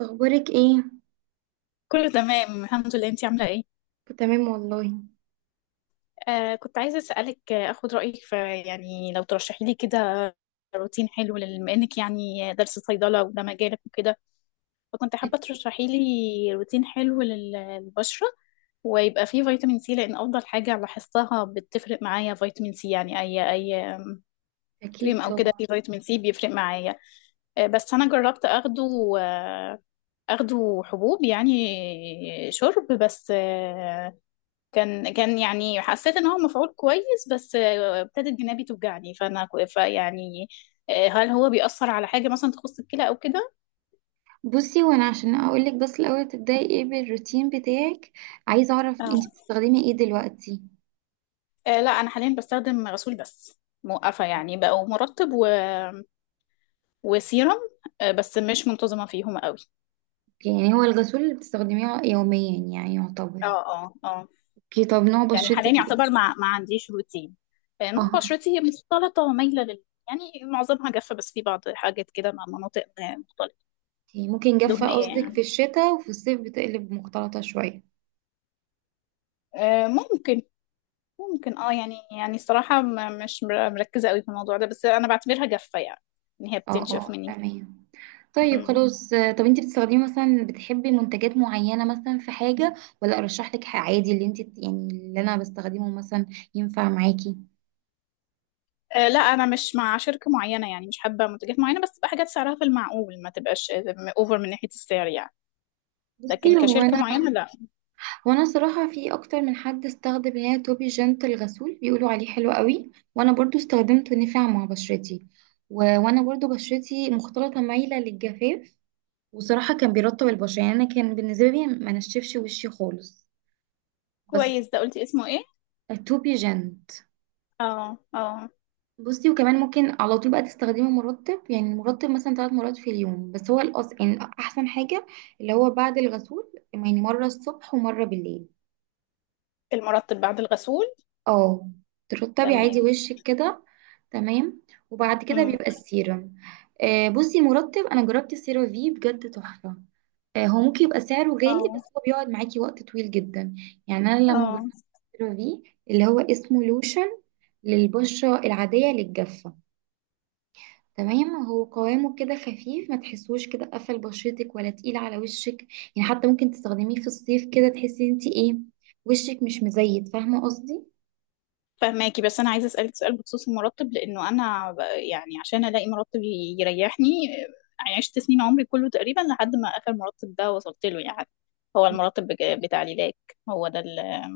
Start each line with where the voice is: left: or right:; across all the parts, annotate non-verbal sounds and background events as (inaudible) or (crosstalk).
right: اخبارك ايه؟
left: كله تمام الحمد لله، انتي عاملة ايه؟
right: تمام والله.
left: كنت عايزة اسألك، اخد رأيك في، يعني لو ترشحي لي كده روتين حلو بما انك يعني درس صيدلة وده مجالك وكده. فكنت حابة ترشحي لي روتين حلو للبشرة، ويبقى فيه فيتامين سي لان افضل حاجة لاحظتها بتفرق معايا فيتامين سي، يعني اي اي آم، كريم
right: اكيد
left: او كده
right: طبعا.
left: فيه فيتامين سي بيفرق معايا. بس انا جربت اخده، اخده حبوب يعني، شرب بس. كان يعني حسيت ان هو مفعول كويس، بس ابتدت جنابي توجعني، فانا فيعني، هل هو بيأثر على حاجة مثلا تخص الكلى او كده؟
right: بصي، وانا عشان اقولك، بس الاول تبداي ايه بالروتين بتاعك؟ عايزه اعرف
left: آه.
right: انت بتستخدمي ايه دلوقتي.
left: لا انا حاليا بستخدم غسول بس، موقفة يعني بقوا مرطب وسيرم، بس مش منتظمة فيهم قوي.
right: يعني هو الغسول اللي بتستخدميه يوميا، يعني يعتبر.
left: اه اه اه.
right: اوكي، طب نوع
left: يعني حاليا
right: بشرتك ايه؟
left: يعتبر ما عنديش روتين. نوع
right: اها.
left: بشرتي مختلطة ومايلة يعني معظمها جافة، بس في بعض حاجات كده مع مناطق مختلطة،
right: أوكي، ممكن جافه
left: دهنية
right: قصدك في
left: يعني.
right: الشتاء وفي الصيف بتقلب مختلطه شويه.
left: ممكن. ممكن، يعني الصراحة مش مركزة قوي في الموضوع ده، بس أنا بعتبرها جافة يعني، إن هي
right: اه
left: بتنشف
right: اه،
left: مني.
right: تمام. طيب
left: مم.
right: خلاص، طب انت بتستخدمي مثلا، بتحبي منتجات معينة مثلا في حاجة، ولا ارشح لك حاجة عادي، اللي انت يعني اللي انا بستخدمه مثلا ينفع معاكي.
left: لا، أنا مش مع شركة معينة يعني، مش حابة منتجات معينة، بس تبقى حاجات سعرها في المعقول، ما تبقاش أوفر من ناحية السعر يعني.
right: بصي
left: لكن
right: هو
left: كشركة
right: انا
left: معينة لا.
right: وانا صراحة، في اكتر من حد استخدم اللي هي توبي جنت الغسول بيقولوا عليه حلو قوي، وانا برضو استخدمته نفع مع بشرتي. وانا برضو بشرتي مختلطة مايلة للجفاف. وصراحة كان بيرطب البشرة، يعني انا كان بالنسبة لي ما نشفش وشي خالص. بس
left: كويس، ده قلتي اسمه إيه؟
right: التوبي جنت.
left: اه اه.
right: بصي وكمان ممكن على طول بقى تستخدمي مرطب، يعني مرطب مثلا ثلاث مرات في اليوم، بس هو يعني احسن حاجة اللي هو بعد الغسول، يعني مرة الصبح ومرة بالليل.
left: المرطب بعد الغسول.
right: اه. ترطبي عادي
left: تمام.
right: وشك كده. تمام. وبعد كده
left: مم.
right: بيبقى السيرم. بصي مرطب انا جربت السيرافي بجد تحفة. هو ممكن يبقى سعره غالي، بس
left: اه
right: هو بيقعد معاكي وقت طويل جدا. يعني انا لما
left: اه.
right: جربت السيرافي، اللي هو اسمه لوشن للبشرة العادية للجافة. تمام، هو قوامه كده خفيف، ما تحسوش كده قفل بشرتك ولا تقيل على وشك. يعني حتى ممكن تستخدميه في الصيف كده، تحسي انت ايه، وشك مش مزيت، فاهمة قصدي.
left: فهماكي، بس انا عايزه اسالك سؤال بخصوص المرتب، لانه انا يعني عشان الاقي مرتب يريحني، عشت سنين عمري كله تقريبا لحد ما اخر مرتب ده وصلت له يعني. هو المرتب بتاع ليلاك، هو ده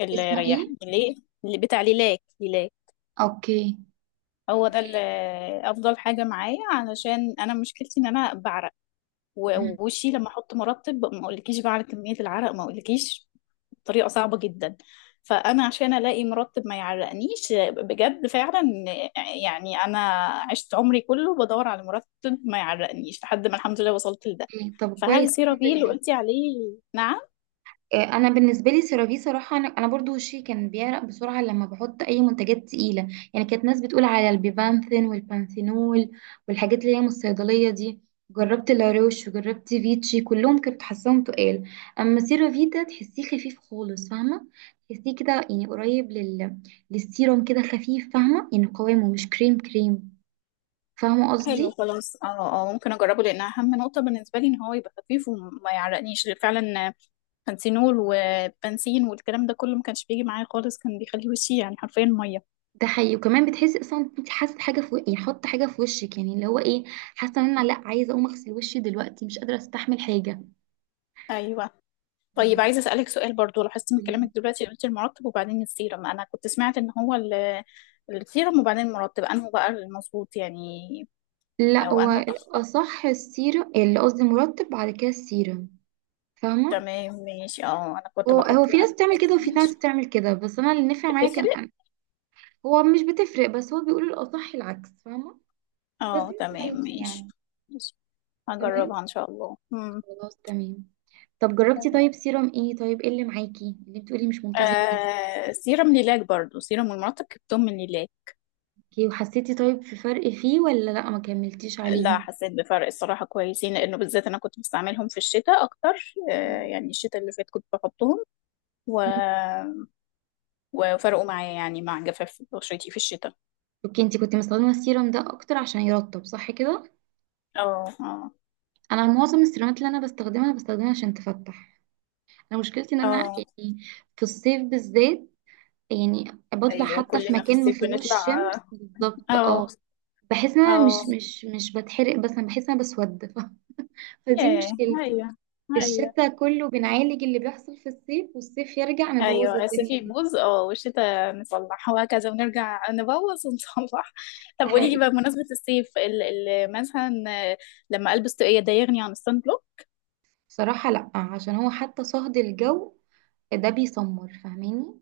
left: اللي
right: اسمه ايه؟
left: ريحني ليه، اللي بتاع ليلاك ليلاك.
right: اوكي.
left: هو ده اللي افضل حاجه معايا، علشان انا مشكلتي ان انا بعرق،
right: مهم.
left: ووشي لما احط مرطب ما اقولكيش بعرق، كميه العرق ما اقولكيش، طريقة صعبة جدا. فأنا عشان ألاقي مرتب ما يعرقنيش، بجد فعلا، يعني أنا عشت عمري كله بدور على مرتب ما يعرقنيش لحد ما الحمد لله وصلت لده.
right: اوكي، طب
left: فهل
right: كويس الحمد
left: سيرافيل اللي
right: لله.
left: قلتي عليه؟ نعم.
right: انا بالنسبه لي سيرافي، صراحه انا برضو وشي كان بيعرق بسرعه لما بحط اي منتجات تقيله. يعني كانت ناس بتقول على البيبانثين والبانثينول والحاجات اللي هي من الصيدليه دي. جربت لاروش وجربت فيتشي، كلهم كنت حاساهم تقال. اما سيرافي ده تحسيه خفيف خالص، فاهمه. تحسيه كده يعني قريب للسيروم كده خفيف، فاهمه، يعني قوامه مش كريم كريم، فاهمه
left: حلو،
right: قصدي.
left: خلاص، اه اه، ممكن اجربه، لان اهم نقطه بالنسبه لي ان هو يبقى خفيف وما يعرقنيش فعلا. بنسينول وبنسين والكلام ده كله ما كانش بيجي معايا خالص، كان بيخلي وشي يعني حرفيا ميه.
right: ده حقيقي. وكمان بتحسي اصلا إن انت حاسه حاجه في يعني حط حاجه في وشك، يعني اللي هو ايه؟ حاسه ان انا لا، عايزه اقوم اغسل وشي دلوقتي، مش قادره استحمل حاجه.
left: ايوه. طيب،
right: بالظبط.
left: عايزة أسألك سؤال برضو، لاحظت من
right: قوليلي.
left: كلامك دلوقتي قلت المرطب وبعدين السيرم، أنا كنت سمعت إن هو السيرم وبعدين المرطب، أنه بقى المظبوط يعني،
right: لا، هو
left: وأنه الأخطر.
right: الاصح السيره، اللي قصدي مرطب بعد كده السيره، فاهمه.
left: تمام، ماشي، اه، أنا كنت
right: هو
left: بحط
right: في ناس
left: العكس.
right: بتعمل كده وفي ناس
left: ماشي.
right: بتعمل كده، بس انا اللي نفع معايا كان
left: بتفرق.
right: أنا. هو مش بتفرق، بس هو بيقول الاصح العكس، فاهمه. بس
left: اه
right: انت
left: تمام،
right: عادي
left: ماشي.
right: يعني.
left: ماشي.
right: تمام.
left: هجربها إن شاء الله. مم.
right: خلاص تمام. طب جربتي،
left: تمام.
right: طيب سيرم ايه، طيب ايه اللي معاكي اللي بتقولي مش منتظمه عليه؟
left: سيرم ليلاك برضو، سيرم والمرطب جبتهم من ليلاك.
right: اوكي، وحسيتي طيب في فرق فيه ولا لا ما كملتيش
left: لا،
right: عليهم؟
left: حسيت بفرق، الصراحة كويسين، لأنه بالذات أنا كنت بستعملهم في الشتاء أكتر،
right: مم.
left: يعني الشتاء اللي فات كنت بحطهم، و وفرقوا معايا يعني مع جفاف بشرتي في الشتاء.
right: اوكي، انتي كنت مستخدمة السيرم ده اكتر عشان يرطب، صح كده؟
left: اه اه.
right: انا معظم السيرامات اللي انا بستخدمها عشان تفتح. انا مشكلتي ان انا
left: اه،
right: يعني في الصيف بالذات، يعني بطلع
left: ايوه
right: حتى في
left: كلنا في
right: مكان ما
left: الصيف
right: فيهوش
left: بنطلع.
right: شمس بالظبط.
left: اه
right: اه، بحس ان انا
left: اه.
right: مش بتحرق، بس انا بحس ان انا بسود (laughs) فدي
left: ياه.
right: مشكلتي.
left: ايوه ايوه.
right: الشتا كله بنعالج اللي بيحصل في الصيف، والصيف يرجع نبوظ
left: ايوه الصيف
right: الدنيا.
left: يبوظ، اه، والشتاء نصلح وهكذا، ونرجع نبوظ ونصلح (laughs) طب قولي لي
right: دي
left: بقى، بمناسبة الصيف، ال ال مثلا لما البس طاقية ده يغني عن الصن بلوك؟
right: صراحة لأ، عشان هو حتى صهد الجو ده بيسمر، فاهماني،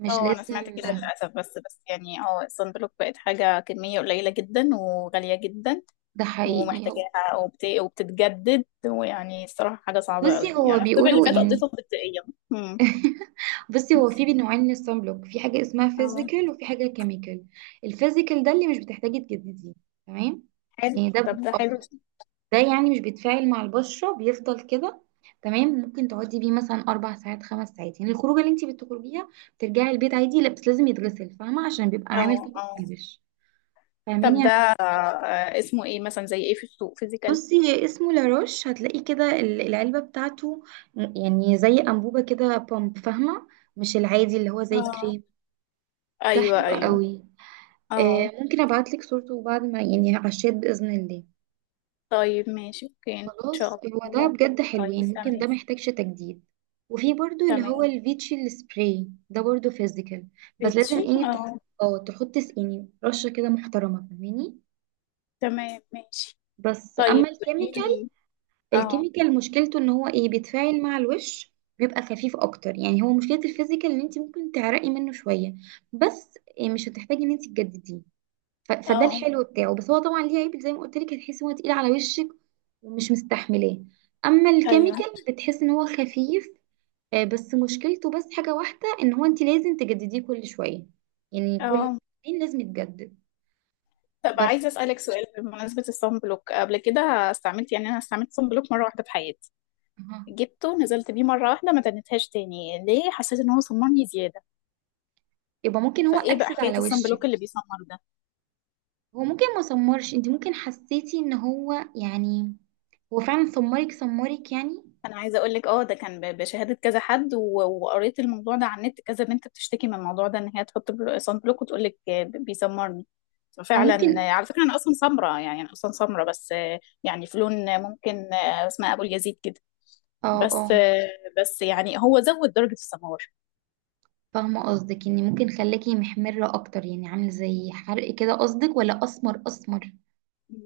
right: مش
left: اه، انا
right: لازم.
left: سمعت كده للاسف، بس يعني الصن بلوك بقت حاجة كمية قليلة جدا وغالية جدا،
right: ده حقيقي.
left: ومحتاجاها، وبتتجدد، ويعني الصراحة حاجة صعبة قوي،
right: بصي هو
left: يعني الصيف اللي
right: بيقولوا
left: فات
right: يعني،
left: قضيته تلقائيا. امم.
right: بصي هو في نوعين من الصن بلوك، في حاجة اسمها
left: اه.
right: فيزيكال وفي حاجة كيميكال. الفيزيكال ده اللي مش بتحتاجي تجدديه. تمام.
left: حلو،
right: يعني ده
left: طب ده حلو.
right: ده يعني مش بيتفاعل مع البشرة، بيفضل كده. تمام، ممكن تقعدي بيه مثلا أربع ساعات خمس ساعات، يعني الخروجة اللي انتي بتخرجيها بترجعي البيت عادي، لا بس لازم يتغسل، فاهمة، عشان بيبقى عامل
left: اه
right: طبق
left: اه.
right: على الوش،
left: طب ده
right: فاهماني.
left: اسمه ايه مثلا؟ زي ايه في السوق فيزيكال؟
right: بصي، هي اسمه لاروش، هتلاقيه كده العلبة بتاعته، يعني زي أنبوبة كده بامب، فاهمة، مش العادي اللي هو زي
left: اه.
right: كريم. ده
left: ايوه
right: حلو
left: ايوه.
right: قوي.
left: اه،
right: ممكن ابعتلك صورته بعد ما، يعني، على الشات بإذن الله.
left: طيب ماشي، اوكي، ان
right: خلاص،
left: شاء
right: هو ده
left: الله.
right: بجد حلو،
left: طيب
right: يعني ممكن
left: تمام.
right: ده محتاجش تجديد. وفي برضو اللي هو
left: تمام،
right: الفيتشي السبراي ده برضو فيزيكال، بس لازم
left: بيتشي،
right: ايه تحط.
left: اه.
right: اه تحط يعني رشة كده محترمة، فاهماني.
left: تمام، ماشي.
right: بس
left: طيب
right: اما
left: قولي
right: الكيميكال،
left: لي. اه
right: الكيميكال مشكلته ان هو ايه، بيتفاعل مع الوش، بيبقى خفيف اكتر. يعني هو مشكلة الفيزيكال ان انت ممكن تعرقي منه شوية، بس إيه، مش هتحتاجي ان انت تجدديه. فده
left: اه،
right: الحلو بتاعه. بس هو طبعا ليه عيب، زي ما قلت لك، هتحسي ان هو تقيل على وشك ومش مستحملاه. اما
left: ايوه.
right: الكيميكال، بتحس ان هو خفيف، بس مشكلته بس حاجة واحدة، ان هو انت لازم تجدديه كل شوية، يعني كل
left: اه.
right: سنين لازم يتجدد.
left: طب
right: بس.
left: عايزة أسألك سؤال بمناسبة الصن بلوك، قبل كده استعملت، يعني أنا استعملت صن بلوك مرة واحدة في حياتي،
right: أها.
left: جبته نزلت بيه مرة واحدة ما تنتهاش تاني، ليه؟ حسيت إن هو صممني زيادة.
right: يبقى ممكن هو
left: فإيه بقى
right: اكسد
left: حكاية
right: على
left: الصن
right: وشك.
left: بلوك اللي بيسمر ده؟
right: هو ممكن ما سمرش، انت ممكن حسيتي ان هو يعني هو فعلا سمرك سمرك يعني.
left: أنا عايزة أقولك، ده كان بشهادة كذا حد، وقريت الموضوع ده على النت، كذا بنت بتشتكي من الموضوع ده إن هي تحط صن بلوك وتقولك بيسمرني.
right: او
left: ففعلا
right: ممكن.
left: على فكرة أنا أصلا سمرة يعني، أنا أصلا سمرة، بس يعني في لون، ممكن، اسمها أبو اليزيد كده،
right: اه اه.
left: بس بس يعني هو زود درجة السمار.
right: فاهمه قصدك ان ممكن خلاكي محمره اكتر، يعني عامل زي حرق كده قصدك، ولا اسمر اسمر؟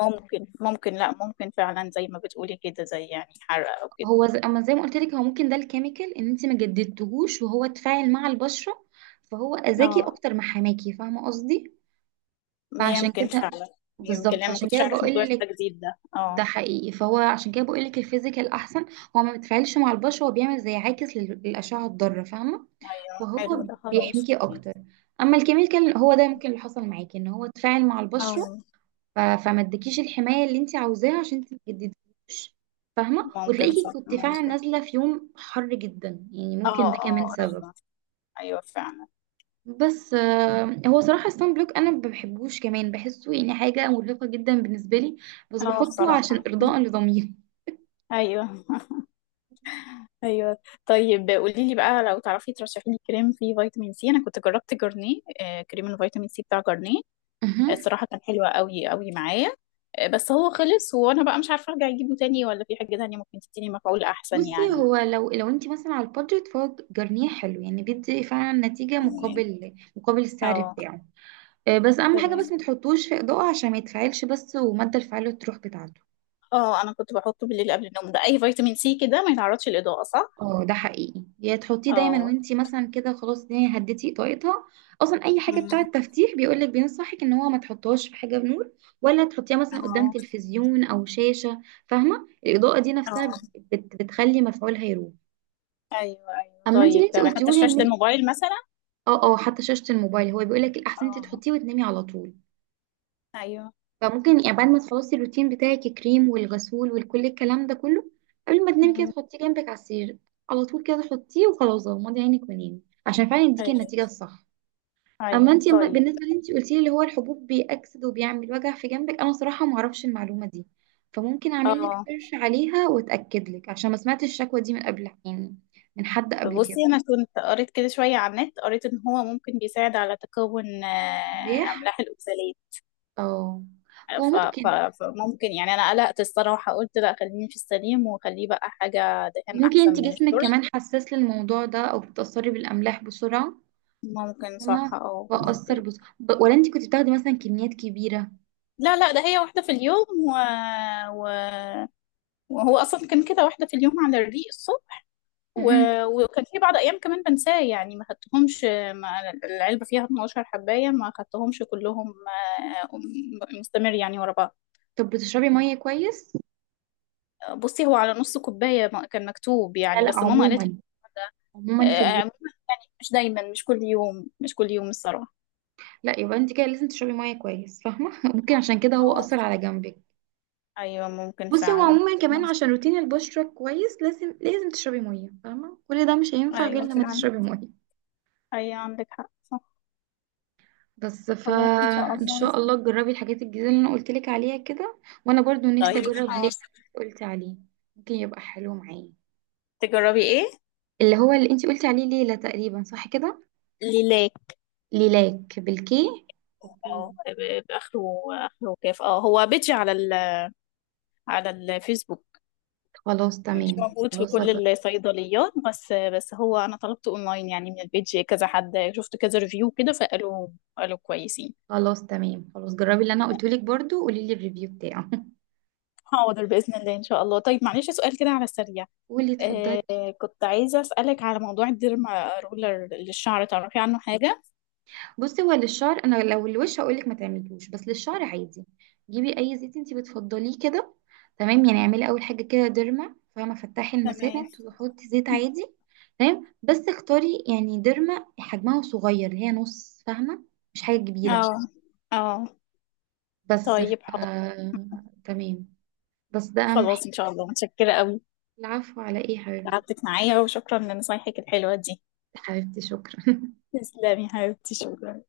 left: ممكن لا، ممكن فعلا زي ما بتقولي كده، زي يعني حرق او كده.
right: هو اما زي ما قلت لك، هو ممكن ده الكيميكال ان انت ما جددتهوش وهو اتفاعل مع البشره، فهو اذاكي
left: اه،
right: اكتر ما حماكي، فاهمه قصدي، فعشان
left: يمكن
right: كده.
left: فعلا، يمكن،
right: بالظبط،
left: لان ما
right: فعشان
left: كنتش
right: كده
left: اعرف موضوع
right: بقول لك.
left: التجديد ده، اه.
right: ده حقيقي، فهو عشان كده بقول لك الفيزيكال احسن، هو ما بيتفاعلش مع البشر، هو بيعمل زي عاكس للاشعه الضاره، فاهمه،
left: ايوه، حلو
right: فهو
left: ده، خلاص.
right: بيحميكي اكتر. اما الكيميكال هو ده ممكن اللي حصل معاكي ان هو اتفاعل مع
left: اه،
right: البشره، فما ادكيش الحمايه اللي انت عاوزاها عشان انت ما تجدديهوش، فاهمه،
left: ممكن
right: وتلاقيكي
left: صح،
right: كنت فعلا
left: ممكن.
right: نازله في يوم حر جدا، يعني ممكن ده
left: اه
right: كمان
left: اه،
right: سبب.
left: ايوه. ايوه فعلا.
right: بس هو صراحه الصن بلوك انا ما بحبوش، كمان بحسه يعني حاجه مرهقه جدا بالنسبه لي، بس
left: اه،
right: بحطه عشان
left: بصراحة.
right: ارضاء لضميري
left: ايوه (laughs) ايوه، طيب قولي لي بقى، لو تعرفي ترشحي لي كريم فيه فيتامين سي، انا كنت جربت جرنيه، كريم الفيتامين سي بتاع جرنيه،
right: (laughs)
left: الصراحة كان حلو قوي قوي معايا. بس هو خلص، وانا بقى مش عارفة ارجع اجيبه تاني، ولا في حاجة تانية ممكن تديني مفعول احسن
right: بصي
left: يعني.
right: هو لو انت مثلا على البادجت، فهو جرنيه حلو، يعني بيدي فعلا نتيجة
left: تمام.
right: مقابل مقابل السعر
left: اه
right: بتاعه. بس اهم حاجة، بس
left: تمام.
right: ما تحطوش في اضاءة عشان ما يتفعلش بس، ومادة الفعالة تروح بتاعته.
left: اه، انا كنت بحطه بالليل قبل النوم، ده اي فيتامين سي كده ما يتعرضش للإضاءة صح؟
right: اه، ده حقيقي، يا تحطيه دايما
left: اه.
right: وانت مثلا كده خلاص الدنيا هديتي اضاءتها. اصلا اي حاجة
left: أمم.
right: بتاعة تفتيح بيقولك، بينصحك ان هو ما تحطهاش في حاجة بنور، ولا تحطيها مثلا قدام
left: اه
right: تلفزيون او شاشة، فاهمة، الاضاءة دي نفسها
left: اه،
right: بتخلي مفعولها يروح.
left: ايوه ايوه،
right: اما انت
left: طيب
right: اللي انت
left: تمام، حتى
right: قلتيهولي
left: شاشة
right: ان
left: الموبايل مثلا؟
right: اه اه حتى شاشة الموبايل، هو بيقول لك الأحسن انت
left: اه.
right: تحطيه وتنامي على طول.
left: ايوه.
right: فممكن يعني بعد ما تخلصي الروتين بتاعك، الكريم والغسول وكل الكلام ده كله، قبل ما تنامي كده
left: أمم.
right: تحطيه جنبك على السرير، على طول كده تحطيه وخلاص، غمضي عينك ونامي عشان فعلا يديكي
left: ايوه
right: النتيجة الصح. أما
left: ايوه،
right: انت
left: طيب.
right: بالنسبة لي انت قلتي لي اللي هو الحبوب بيأكسد وبيعمل وجع في جنبك، أنا صراحة ما أعرفش المعلومة دي، فممكن أعمل لك
left: اه.
right: سيرش عليها وأتأكد لك عشان ما سمعتش الشكوى دي من قبل، يعني من حد قبل كده.
left: بصي انا كنت قريت كده شويه على النت، قريت ان هو ممكن بيساعد على تكون
right: ليه؟
left: املاح الاوكسالات،
right: اه، هو
left: ف... ف...
right: ممكن.
left: فممكن يعني انا قلقت الصراحه، قلت لا خليني في السليم وخليه بقى حاجه دهان احسن
right: انت
left: من
right: جسمك
left: الشرب.
right: كمان حساس للموضوع ده او بتتأثري بالأملاح بسرعة،
left: ممكن صح،
right: فاهمة،
left: اه
right: بأثر
left: ممكن.
right: بس ولا انت كنت بتاخدي مثلا كميات كبيرة؟
left: لا لا، ده هي واحده في اليوم و... وهو اصلا كان كده، واحده في اليوم على الريق الصبح، و...
right: مهم.
left: وكان في بعض ايام كمان بنساه يعني ما خدتهمش، ما العلبه فيها 12 حبايه ما خدتهمش كلهم. آه، مستمر يعني ورا بعض.
right: طب بتشربي مية كويس؟
left: بصي هو على نص كوبايه كان مكتوب
right: لا
left: يعني،
right: لا،
left: بس ماما قالت لي.
right: عموما، عموما في اليوم.
left: آه، مش دايما، مش كل يوم، مش كل يوم الصراحة.
right: لا، يبقى انت كده لازم تشربي مية كويس، فاهمة (laughs) ممكن عشان كده هو
left: اه
right: أثر على جنبك.
left: أيوة، ممكن
right: بصي هو
left: فعلا.
right: عموما كمان عشان روتين البشرة كويس، لازم لازم تشربي مية، فاهمة، كل ده مش هينفع غير
left: أيوة
right: لما
left: فعلا.
right: تشربي مية.
left: أيوة عندك حق، صح.
right: بس
left: خلاص إن شاء
right: فان
left: الله.
right: شاء الله تجربي الحاجات الجديده اللي انا قلت لك عليها كده، وانا برضو نفسي
left: طيب.
right: اجرب
left: اه.
right: ليه اللي قلت عليه، ممكن يبقى حلو معايا،
left: تجربي إيه؟
right: اللي هو اللي انت قلتي عليه ليلة تقريبا، صح كده؟
left: ليلاك.
right: ليلاك بالكي، اوكي.
left: اه، بآخره، آخره كيف، هو بيجي على على الفيسبوك.
right: خلاص
left: مش
right: تمام،
left: موجود في
right: خلاص
left: كل الصيدليات، بس هو أنا طلبته أونلاين يعني، من البيج كذا حد شفت كذا ريفيو كده، فقالوا قالوا كويسين.
right: خلاص تمام، خلاص جربي اللي انا قلته لك برضو، قولي لي الريفيو بتاعه (laughs)
left: حاضر بإذن الله إن شاء الله، طيب معلش سؤال كده على السريع،
right: قولي،
left: آه
right: اتفضلي.
left: كنت عايزة أسألك على موضوع الديرما رولر للشعر، تعرفي عنه حاجة؟
right: بصي هو للشعر، انا لو الوش هقولك ما تعمليهوش، بس للشعر عادي. جيبي اي زيت انتي بتفضليه كده، تمام. يعني اعملي اول حاجه كده ديرما، فاهمه، فتحي
left: تمام.
right: المسامات وحطي زيت عادي. تمام بس اختاري يعني ديرما حجمها صغير اللي هي نص، فاهمه، مش حاجه كبيره.
left: اه اه.
right: بس
left: طيب حاضر.
right: تمام. بس ده اهم حاجه.
left: خلاص إن شاء الله، متشكرة قوي،
right: العفو، على ايه يا حبيبتي.
left: تعبتك معايا، وشكرا لنصايحك الحلوة دي.
right: حبيبتي، شكرا (laughs)
left: تسلمي حبيبتي، شكرا.